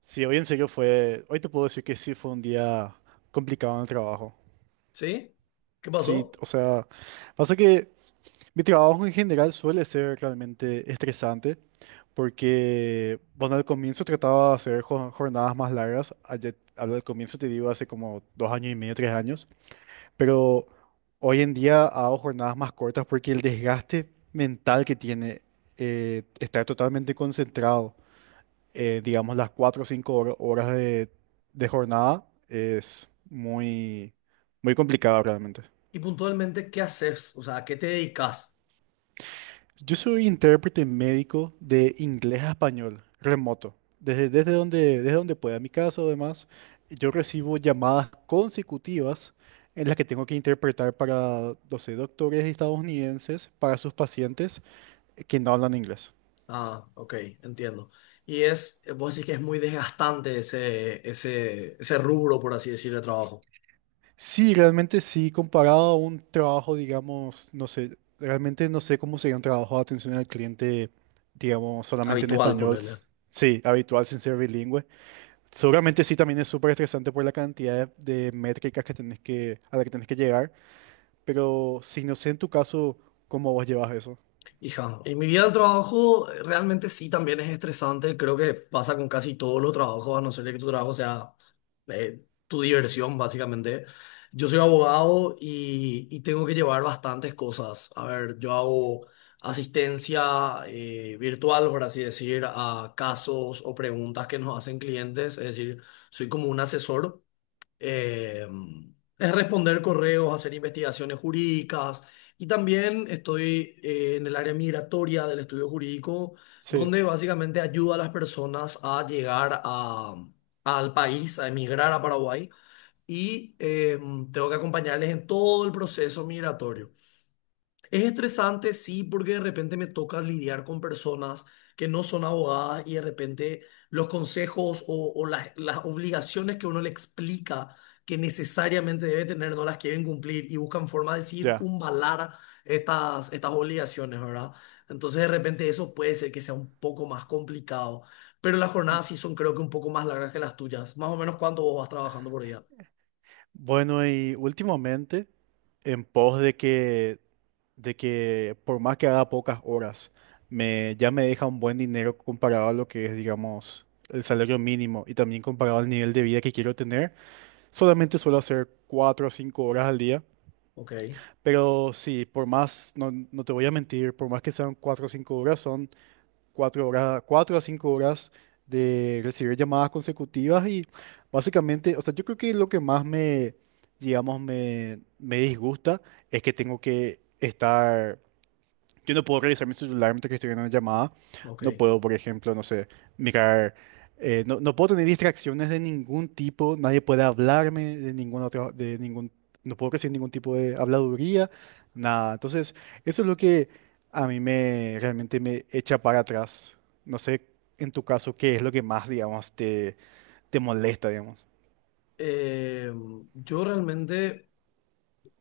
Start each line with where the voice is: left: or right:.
right: Sí, hoy en serio fue, hoy te puedo decir que sí fue un día complicado en el trabajo.
left: ¿Sí? ¿Qué
right: Sí,
left: pasó?
right: o sea, pasa que mi trabajo en general suele ser realmente estresante porque, bueno, al comienzo trataba de hacer jornadas más largas, al comienzo te digo hace como 2 años y medio, 3 años, pero hoy en día hago jornadas más cortas porque el desgaste mental que tiene estar totalmente concentrado digamos, las 4 o 5 horas de jornada es muy, muy complicada realmente.
left: Y puntualmente, ¿qué haces? O sea, ¿a qué te dedicas?
right: Yo soy intérprete médico de inglés a español, remoto. Desde donde pueda. En mi caso, además, yo recibo llamadas consecutivas en las que tengo que interpretar para, 12 doctores estadounidenses, para sus pacientes que no hablan inglés.
left: Ah, ok, entiendo. Y es, vos decís que es muy desgastante ese rubro, por así decirlo, de trabajo.
right: Sí, realmente sí, comparado a un trabajo, digamos, no sé, realmente no sé cómo sería un trabajo de atención al cliente, digamos, solamente en
left: Habitual,
right: español,
left: ponerle.
right: sí, habitual sin ser bilingüe. Seguramente sí, también es súper estresante por la cantidad de métricas que tenés que, a la que tenés que llegar, pero sí, no sé en tu caso cómo vos llevas eso.
left: Hija, y mi vida del trabajo realmente sí también es estresante. Creo que pasa con casi todos los trabajos, a no ser que tu trabajo sea tu diversión, básicamente. Yo soy abogado y tengo que llevar bastantes cosas. A ver, yo hago asistencia virtual, por así decir, a casos o preguntas que nos hacen clientes. Es decir, soy como un asesor, eh, es responder correos, hacer investigaciones jurídicas y también estoy en el área migratoria del estudio jurídico,
right: Sí,
left: donde básicamente ayuda a las personas a llegar a, al país, a emigrar a Paraguay y tengo que acompañarles en todo el proceso migratorio. Es estresante, sí, porque de repente me toca lidiar con personas que no son abogadas y de repente los consejos o las obligaciones que uno le explica que necesariamente debe tener no las quieren cumplir y buscan forma de
right: ya.
left: circunvalar estas obligaciones, ¿verdad? Entonces de repente eso puede ser que sea un poco más complicado, pero las jornadas sí son creo que un poco más largas que las tuyas. Más o menos cuánto vos vas trabajando por día.
right: Bueno, y últimamente, en pos de que por más que haga pocas horas, ya me deja un buen dinero comparado a lo que es, digamos, el salario mínimo y también comparado al nivel de vida que quiero tener. Solamente suelo hacer 4 o 5 horas al día,
left: Ok,
right: pero sí, por más, no, no te voy a mentir, por más que sean 4 o 5 horas, son 4 horas, 4 a 5 horas de recibir llamadas consecutivas y básicamente, o sea, yo creo que lo que más digamos, me disgusta es que tengo que estar yo no puedo revisar mi celular mientras que estoy en una llamada.
left: ok.
right: No puedo, por ejemplo, no sé, mirar. No no, puedo tener distracciones de ningún tipo. Nadie puede hablarme de ningún otro, de ningún. No puedo recibir ningún tipo de habladuría, nada. Entonces, eso es lo que a mí me realmente me echa para atrás. No sé, en tu caso, qué es lo que más, digamos, te molesta, digamos.
left: Yo realmente...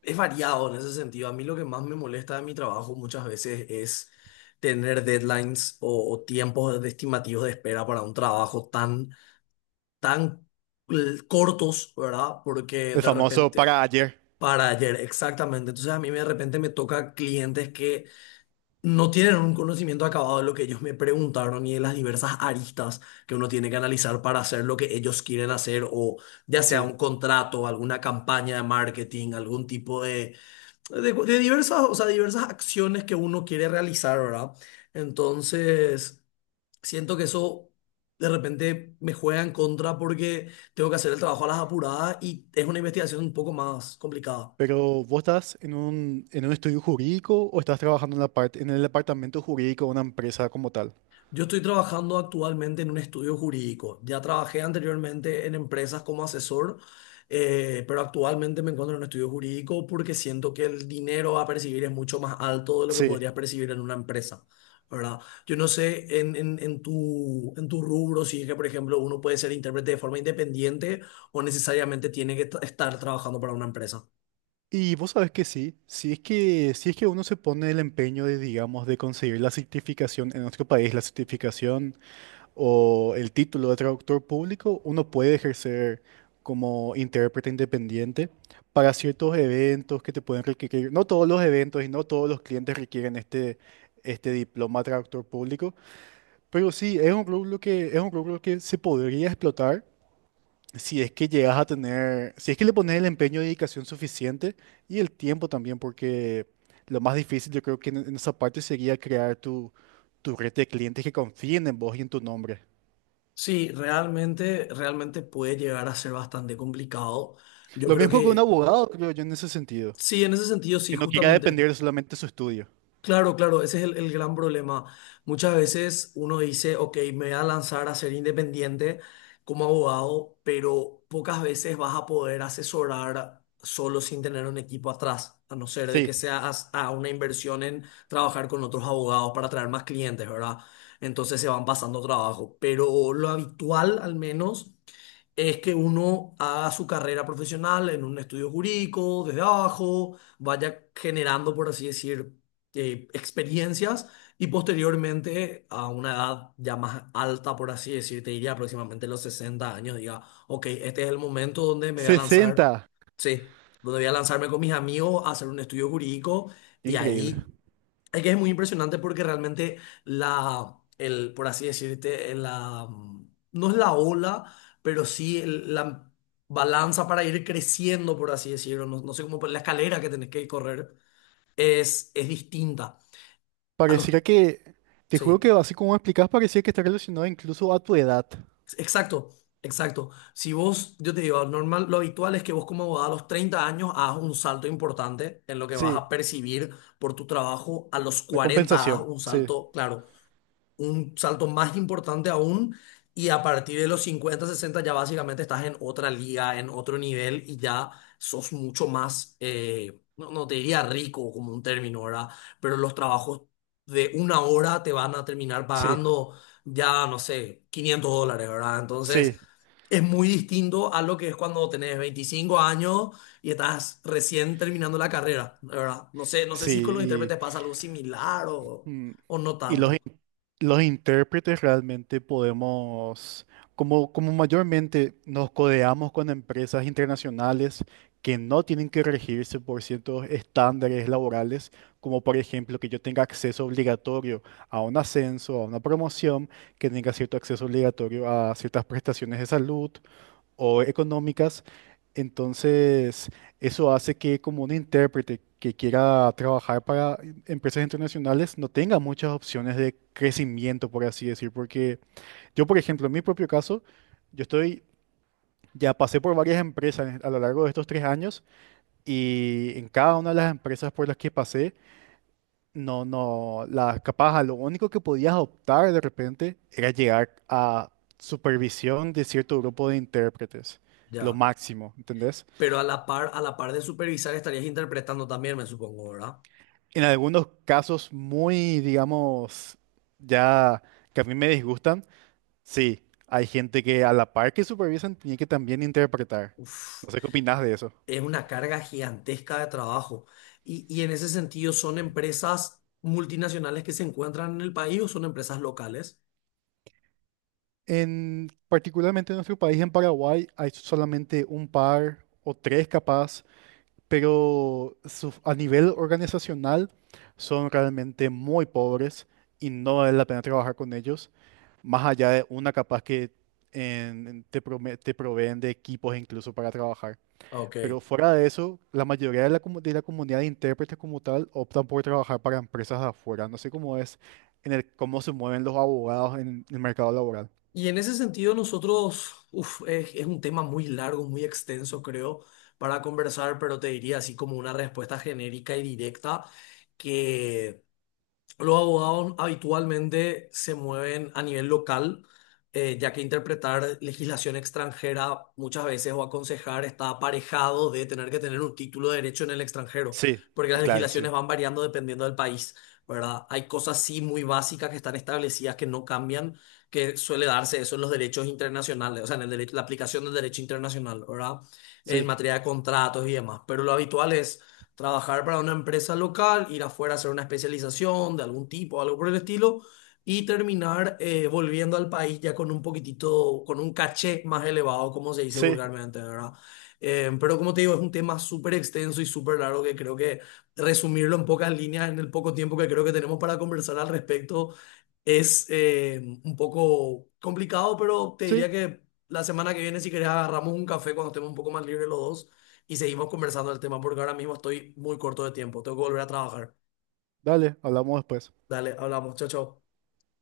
left: Es variado en ese sentido. A mí lo que más me molesta de mi trabajo muchas veces es tener deadlines o tiempos estimativos de espera para un trabajo tan cortos, ¿verdad? Porque
right: El
left: de
right: famoso
left: repente,
right: para ayer.
left: para ayer, exactamente. Entonces a mí de repente me toca clientes que no tienen un conocimiento acabado de lo que ellos me preguntaron y de las diversas aristas que uno tiene que analizar para hacer lo que ellos quieren hacer o ya sea
right: Sí.
left: un contrato, alguna campaña de marketing, algún tipo de de diversas, o sea, diversas acciones que uno quiere realizar, ¿verdad? Entonces, siento que eso de repente me juega en contra porque tengo que hacer el trabajo a las apuradas y es una investigación un poco más complicada.
right: Pero ¿vos estás en un estudio jurídico o estás trabajando en la parte, en el departamento jurídico de una empresa como tal?
left: Yo estoy trabajando actualmente en un estudio jurídico. Ya trabajé anteriormente en empresas como asesor, pero actualmente me encuentro en un estudio jurídico porque siento que el dinero a percibir es mucho más alto de lo que
right: Sí.
left: podrías percibir en una empresa, ¿verdad? Yo no sé en tu rubro si es que, por ejemplo, uno puede ser intérprete de forma independiente o necesariamente tiene que estar trabajando para una empresa.
right: Y vos sabés que sí, si es que uno se pone el empeño de, digamos, de conseguir la certificación en nuestro país, la certificación o el título de traductor público, uno puede ejercer como intérprete independiente para ciertos eventos que te pueden requerir. No todos los eventos y no todos los clientes requieren este, este diploma de traductor público. Pero sí, es un rubro es un rubro que se podría explotar si es que llegas a tener, si es que le pones el empeño y dedicación suficiente y el tiempo también, porque lo más difícil yo creo que en esa parte sería crear tu red de clientes que confíen en vos y en tu nombre.
left: Sí, realmente, realmente puede llegar a ser bastante complicado. Yo
right: Lo
left: creo
right: mismo que un
left: que.
right: abogado, creo yo, en ese sentido,
left: Sí, en ese sentido, sí,
right: que no quiera
left: justamente.
right: depender solamente de su estudio.
left: Claro, claro, ese es el gran problema. Muchas veces uno dice, ok, me voy a lanzar a ser independiente como abogado, pero pocas veces vas a poder asesorar solo sin tener un equipo atrás, a no ser de
right: Sí,
left: que sea a una inversión en trabajar con otros abogados para traer más clientes, ¿verdad? Entonces se van pasando trabajo, pero lo habitual al menos es que uno haga su carrera profesional en un estudio jurídico, desde abajo, vaya generando, por así decir, experiencias y posteriormente a una edad ya más alta, por así decir, te diría aproximadamente los 60 años, diga, ok, este es el momento donde me voy a lanzar,
right: 60,
left: sí, donde voy a lanzarme con mis amigos a hacer un estudio jurídico y
right: increíble.
left: ahí... Es que es muy impresionante porque realmente la, el, por así decirte, la, no es la ola, pero sí la balanza para ir creciendo, por así decirlo, no, no sé cómo, la escalera que tenés que correr es distinta a los,
right: Pareciera que, te juro
left: sí,
right: que así como explicás, parecía que está relacionado incluso a tu edad.
left: exacto, exacto. Si vos, yo te digo, normal, lo habitual es que vos como abogado a los 30 años hagas un salto importante en lo que vas
right: Sí,
left: a percibir por tu trabajo, a los
right: la
left: 40 hagas
right: compensación,
left: un
right: sí.
left: salto, claro un salto más importante aún y a partir de los 50, 60 ya básicamente estás en otra liga, en otro nivel y ya sos mucho más, no, no te diría rico como un término, ¿verdad? Pero los trabajos de una hora te van a terminar
right: Sí,
left: pagando ya, no sé, $500, ¿verdad? Entonces...
right: sí,
left: Es muy distinto a lo que es cuando tenés 25 años y estás recién terminando la carrera, ¿verdad? No sé, no sé si con los
right: sí.
left: intérpretes pasa algo similar o,
right: Y,
left: o no
right: y los,
left: tanto.
right: los intérpretes realmente podemos, como, como mayormente nos codeamos con empresas internacionales que no tienen que regirse por ciertos estándares laborales, como por ejemplo que yo tenga acceso obligatorio a un ascenso, a una promoción, que tenga cierto acceso obligatorio a ciertas prestaciones de salud o económicas. Entonces, eso hace que como un intérprete que quiera trabajar para empresas internacionales no tenga muchas opciones de crecimiento, por así decir, porque yo, por ejemplo, en mi propio caso, yo estoy, ya pasé por varias empresas a lo largo de estos 3 años y en cada una de las empresas por las que pasé, no, no, la capaz, lo único que podías optar de repente era llegar a supervisión de cierto grupo de intérpretes, lo
left: Ya.
right: máximo, ¿entendés?
left: Pero a la par de supervisar estarías interpretando también, me supongo, ¿verdad?
right: En algunos casos muy, digamos, ya que a mí me disgustan, sí, hay gente que a la par que supervisan tiene que también interpretar.
left: Uf,
right: No sé qué opinás de eso.
left: es una carga gigantesca de trabajo. Y en ese sentido, ¿son empresas multinacionales que se encuentran en el país o son empresas locales?
right: En particularmente en nuestro país, en Paraguay, hay solamente un par o tres capaz, pero a nivel organizacional son realmente muy pobres y no vale la pena trabajar con ellos, más allá de una capaz que te proveen de equipos incluso para trabajar.
left: Ok.
right: Pero fuera de eso, la mayoría de la, de la comunidad de intérpretes como tal optan por trabajar para empresas de afuera. No sé cómo es en el cómo se mueven los abogados en el mercado laboral.
left: Y en ese sentido, nosotros, uf, es un tema muy largo, muy extenso, creo, para conversar, pero te diría así como una respuesta genérica y directa que... Los abogados habitualmente se mueven a nivel local, ya que interpretar legislación extranjera muchas veces o aconsejar está aparejado de tener que tener un título de derecho en el extranjero,
right: Sí,
left: porque
right: y
left: las
right: claro, sí.
left: legislaciones van variando dependiendo del país, ¿verdad? Hay cosas sí muy básicas que están establecidas que no cambian, que suele darse eso en los derechos internacionales, o sea, en la aplicación del derecho internacional, ¿verdad? En
right: Sí,
left: materia de contratos y demás, pero lo habitual es trabajar para una empresa local, ir afuera a hacer una especialización de algún tipo, algo por el estilo, y terminar volviendo al país ya con un poquitito, con un caché más elevado, como se dice
right: sí,
left: vulgarmente, ¿verdad? Pero como te digo, es un tema súper extenso y súper largo que creo que resumirlo en pocas líneas, en el poco tiempo que creo que tenemos para conversar al respecto, es un poco complicado, pero te diría
right: sí.
left: que la semana que viene, si querés, agarramos un café cuando estemos un poco más libres los dos y seguimos conversando del tema porque ahora mismo estoy muy corto de tiempo. Tengo que volver a trabajar.
right: Dale, hablamos después.
left: Dale, hablamos. Chao, chao.